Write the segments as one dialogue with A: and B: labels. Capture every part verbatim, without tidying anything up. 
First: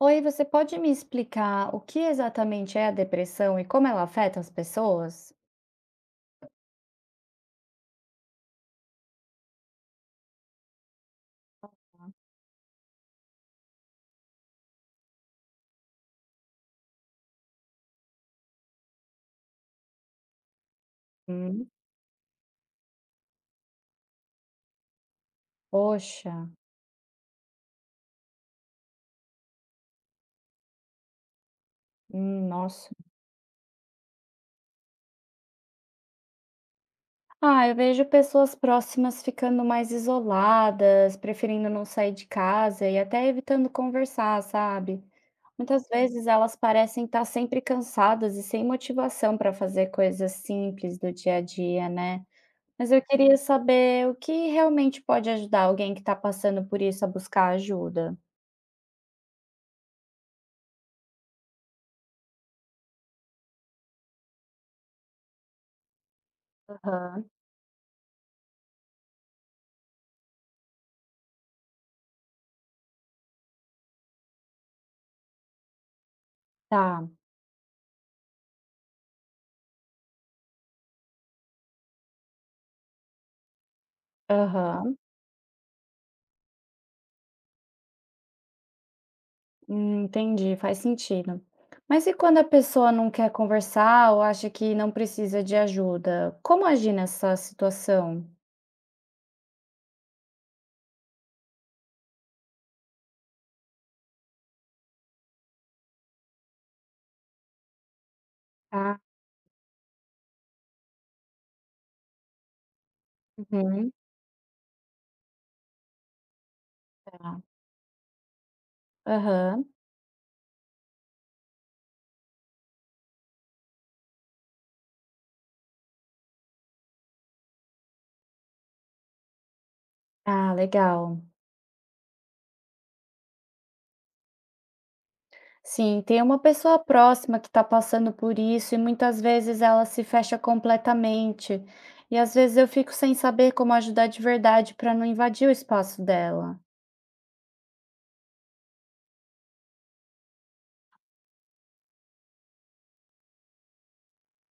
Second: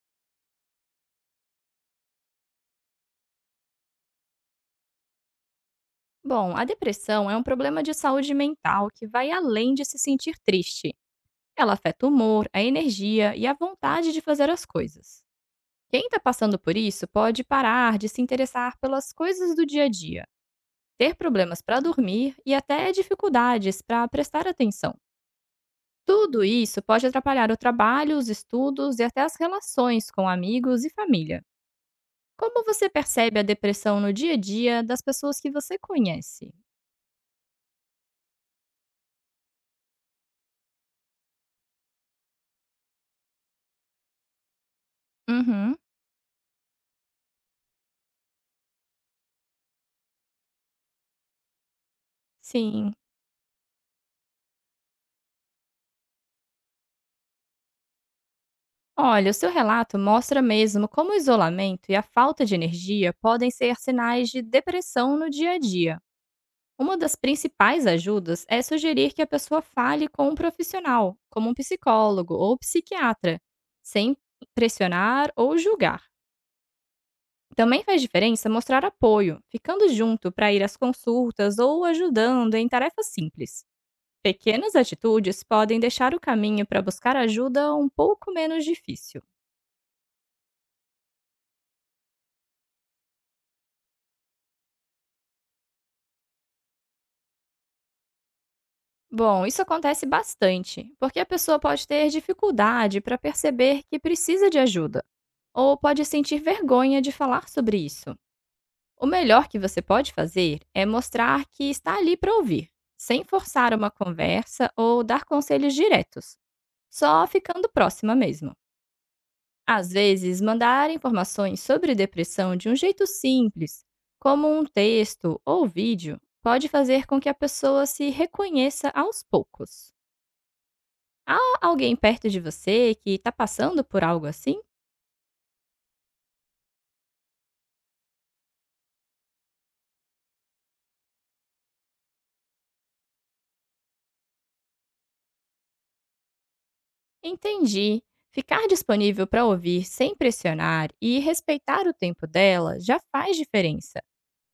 A: Oi, você pode me explicar o que exatamente é a depressão e como ela afeta as pessoas?
B: Bom, a depressão é um problema de saúde mental que vai além de se sentir triste. Ela afeta o humor, a energia e a vontade de fazer as coisas. Quem está passando por isso pode parar de se interessar pelas coisas do dia a dia, ter problemas
A: Hum.
B: para dormir e até dificuldades para prestar atenção.
A: Poxa,
B: Tudo isso pode atrapalhar o trabalho, os estudos e até as relações com amigos e família.
A: hum,
B: Como você
A: nossa.
B: percebe a depressão no dia a dia das pessoas que você conhece?
A: Ah, eu vejo pessoas próximas ficando mais isoladas, preferindo não sair de casa e até evitando conversar, sabe?
B: Uhum,
A: Muitas vezes elas parecem estar sempre cansadas e sem motivação para fazer coisas simples do dia a dia, né? Mas
B: sim.
A: eu queria saber o que realmente pode ajudar alguém que está passando por isso a buscar ajuda.
B: Olha, o seu relato mostra mesmo como o isolamento e a falta de energia podem ser sinais de depressão no dia a dia. Uma das
A: Aham.
B: principais ajudas é sugerir que a pessoa fale com um profissional, como um psicólogo ou psiquiatra, sem pressionar ou julgar.
A: Tá.
B: Também faz diferença mostrar apoio, ficando junto para ir às consultas ou ajudando em tarefas simples. Pequenas
A: Aham,
B: atitudes podem deixar o caminho para buscar ajuda um pouco menos difícil.
A: hum, entendi, faz sentido. Mas e quando a pessoa não quer conversar ou acha que não precisa de ajuda? Como agir nessa situação?
B: Bom, isso acontece bastante, porque a pessoa pode ter dificuldade para perceber que precisa de ajuda, ou pode sentir vergonha de falar sobre isso.
A: Ah,
B: O melhor que você pode fazer é mostrar que está ali para ouvir, sem forçar uma
A: uhum,
B: conversa ou dar conselhos diretos, só
A: tá.
B: ficando próxima mesmo.
A: Aham.
B: Às vezes, mandar informações sobre depressão de um jeito simples, como um texto ou vídeo, pode fazer com que a pessoa se reconheça aos poucos.
A: Ah, legal.
B: Há alguém perto de você que está passando por algo assim?
A: Sim, tem uma pessoa próxima que está passando por isso e muitas vezes ela se fecha completamente. E às vezes eu fico sem saber como ajudar de verdade para não invadir o espaço dela.
B: Entendi. Ficar disponível para ouvir sem pressionar e respeitar o tempo dela já faz diferença,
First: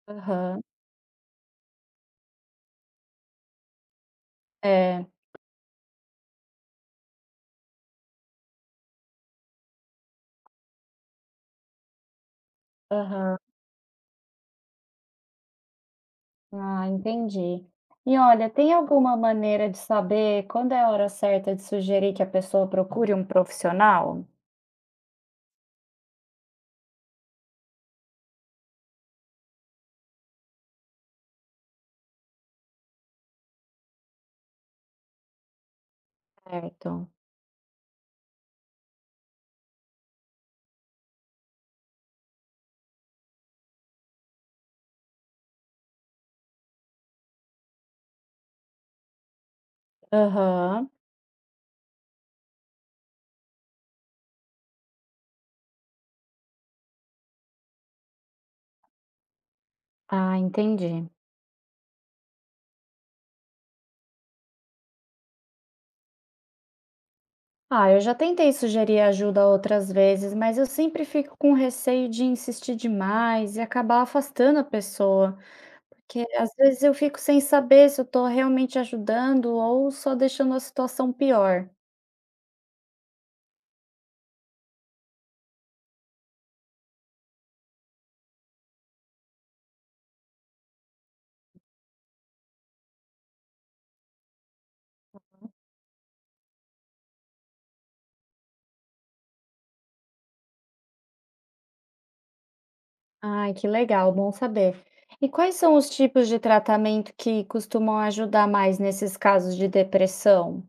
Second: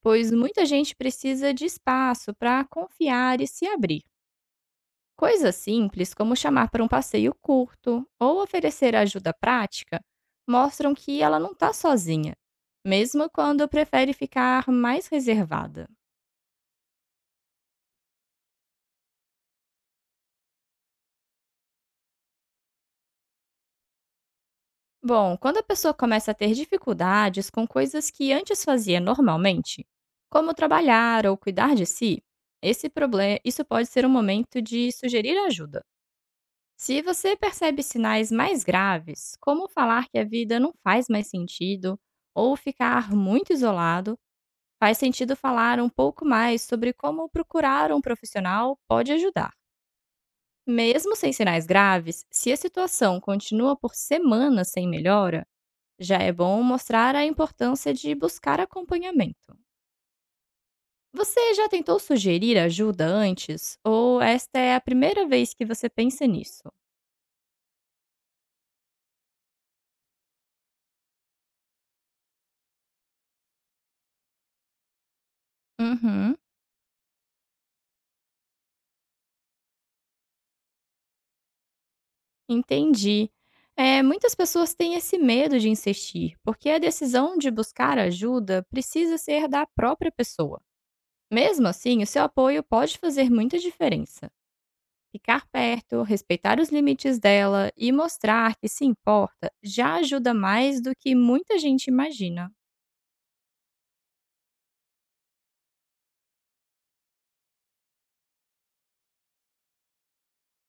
B: pois
A: Aham,
B: muita gente precisa de espaço para confiar e se abrir.
A: é.
B: Coisas simples como chamar para um passeio curto ou oferecer ajuda prática mostram que ela não está sozinha, mesmo
A: Aham.
B: quando prefere ficar mais reservada.
A: Ah, entendi. E olha, tem alguma maneira de saber quando é a hora certa de sugerir que a pessoa procure um profissional?
B: Bom, quando a pessoa começa a ter dificuldades com coisas que antes fazia normalmente, como trabalhar ou cuidar de si, esse problema, isso pode ser um momento de sugerir ajuda. Se
A: Certo.
B: você percebe sinais mais graves, como falar que a vida não faz mais sentido ou ficar muito isolado, faz sentido falar um pouco mais sobre como procurar um profissional pode ajudar.
A: Aham.
B: Mesmo sem sinais graves, se a situação continua por semanas sem melhora, já é bom mostrar a importância de buscar acompanhamento.
A: Ah, entendi.
B: Você já tentou sugerir ajuda antes? Ou esta é a primeira vez que você pensa nisso?
A: Ah, eu já tentei sugerir ajuda outras vezes, mas eu sempre fico com receio de insistir demais e acabar afastando a pessoa, porque
B: Uhum,
A: às vezes eu fico sem saber se eu estou realmente ajudando ou só deixando a situação pior.
B: entendi. É, muitas pessoas têm esse medo de insistir, porque a decisão de buscar ajuda precisa ser da própria pessoa. Mesmo assim, o seu apoio pode fazer muita diferença. Ficar perto, respeitar os limites dela e mostrar que se importa já ajuda mais do que muita gente imagina.
A: Ai, que legal, bom saber. E quais são os tipos de tratamento que costumam ajudar mais nesses casos de depressão?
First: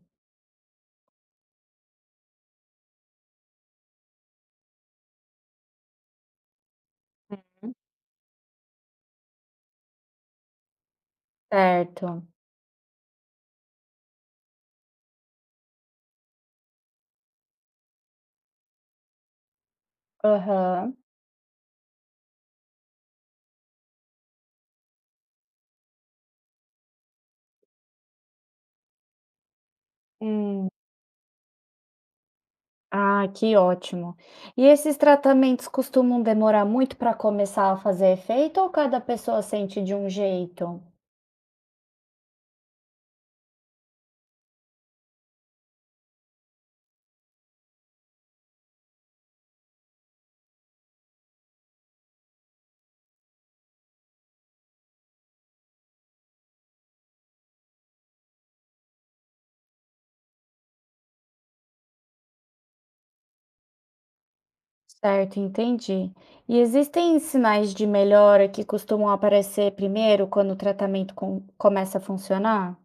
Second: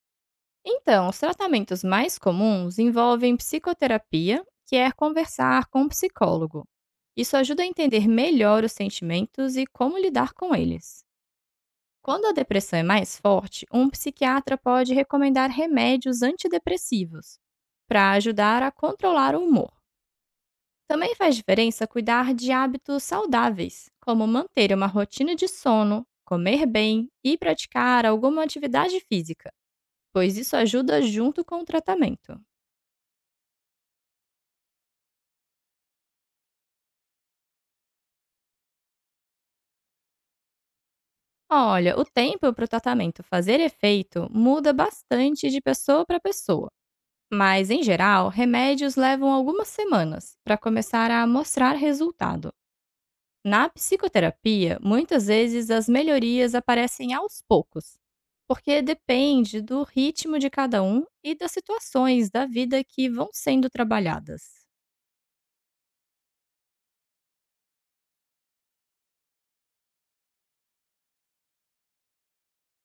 B: Então, os tratamentos mais comuns envolvem psicoterapia, que é conversar com um psicólogo. Isso ajuda a entender melhor os sentimentos e como lidar com eles. Quando
A: Certo.
B: a depressão é mais forte, um psiquiatra pode recomendar remédios antidepressivos para ajudar a controlar o humor.
A: Aham.
B: Também faz diferença cuidar de hábitos saudáveis, como manter uma rotina de sono, comer bem e praticar alguma atividade física, pois isso
A: Hum.
B: ajuda junto com o tratamento.
A: Ah, que ótimo. E esses tratamentos costumam demorar muito para começar a fazer efeito ou cada pessoa sente de um jeito?
B: Olha, o tempo para o tratamento fazer efeito muda bastante de pessoa para pessoa, mas em geral, remédios levam algumas semanas para começar a mostrar resultado. Na psicoterapia, muitas vezes as melhorias aparecem aos poucos, porque depende do ritmo de cada um e das situações da vida que vão sendo trabalhadas.
A: Certo, entendi. E existem sinais de melhora que costumam aparecer primeiro quando o tratamento com- começa a funcionar?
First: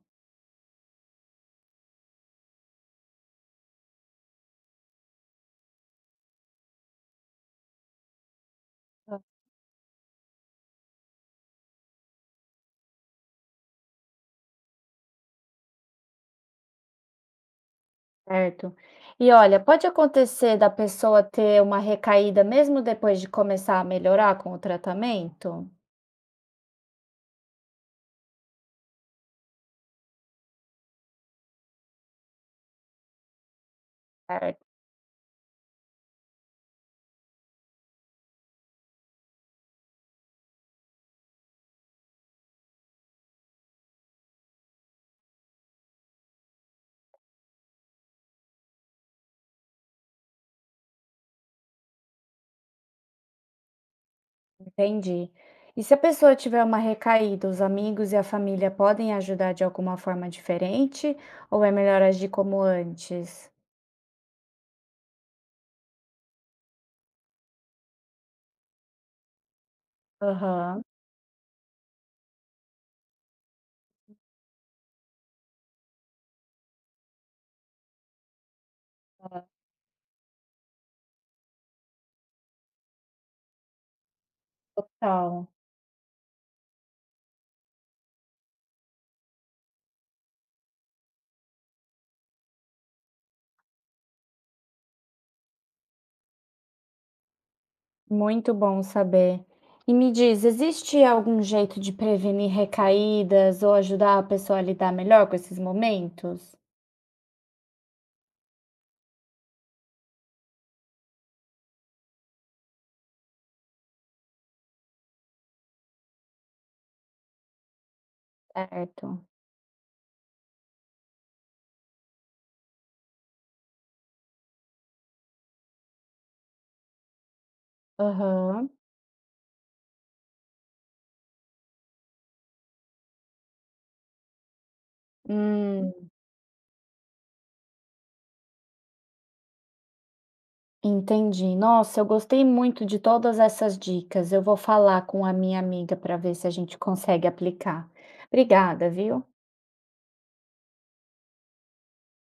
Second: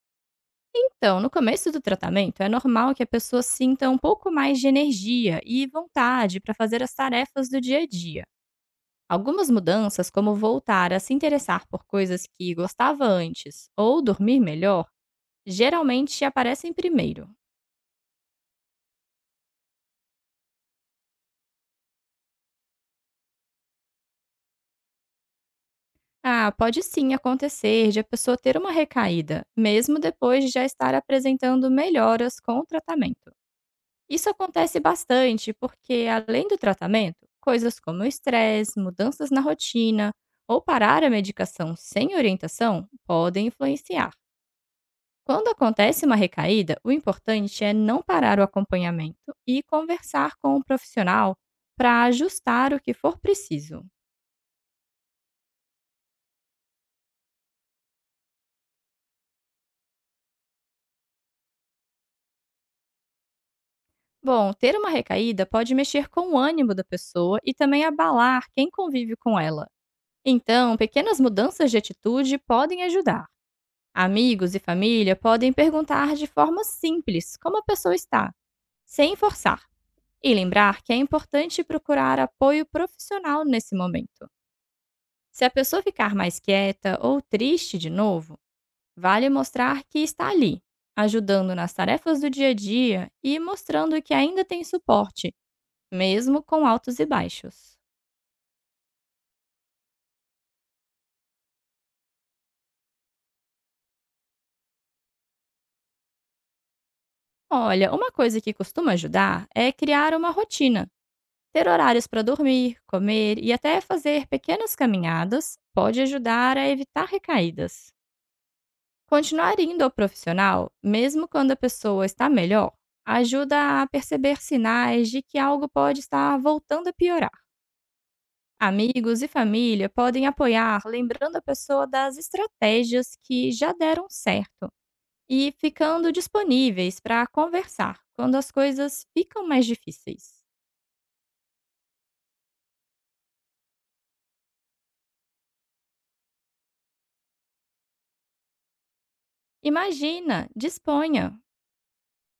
B: Então, no começo do tratamento, é normal que a pessoa sinta um pouco mais de energia e vontade para fazer as tarefas do dia a dia. Algumas mudanças, como voltar a se interessar por coisas que gostava antes ou dormir melhor, geralmente aparecem primeiro.
A: Certo. E olha, pode acontecer da pessoa ter uma recaída mesmo depois de começar a melhorar com o tratamento?
B: Ah, pode sim acontecer de a pessoa ter uma recaída, mesmo depois de já estar apresentando melhoras com o tratamento. Isso
A: Certo.
B: acontece bastante porque, além do tratamento, coisas como estresse, mudanças na rotina ou parar a medicação sem orientação podem influenciar. Quando acontece uma recaída, o importante é não parar o acompanhamento e conversar com o profissional para ajustar o que for preciso.
A: Entendi. E se a pessoa tiver uma recaída, os amigos e a família podem ajudar de alguma forma diferente? Ou é melhor agir como antes?
B: Bom, ter uma recaída pode mexer com o ânimo da pessoa e também abalar quem convive com ela. Então,
A: Aham.
B: pequenas mudanças de atitude podem ajudar. Amigos e família podem perguntar de forma simples como a pessoa está, sem
A: Ah,
B: forçar, e lembrar que é importante procurar apoio profissional nesse momento. Se
A: total.
B: a pessoa ficar mais quieta ou triste de novo, vale mostrar que está ali, ajudando nas tarefas do dia a dia e mostrando que ainda tem suporte, mesmo com altos e baixos.
A: Muito bom saber. E me diz, existe algum jeito de prevenir recaídas ou ajudar a pessoa a lidar melhor com esses momentos?
B: Olha, uma coisa que costuma ajudar é criar uma rotina. Ter horários para dormir, comer e até fazer pequenas caminhadas pode ajudar a evitar recaídas.
A: Certo.
B: Continuar indo ao profissional, mesmo quando a pessoa está melhor, ajuda a perceber sinais de que algo pode estar voltando a piorar.
A: Aham.
B: Amigos e família podem apoiar, lembrando a pessoa das estratégias que já deram certo e
A: Hum,
B: ficando disponíveis para conversar quando as coisas ficam mais difíceis.
A: entendi. Nossa, eu gostei muito de todas essas dicas. Eu vou falar com a minha amiga para ver se a gente consegue aplicar. Obrigada, viu?
B: Imagina, disponha.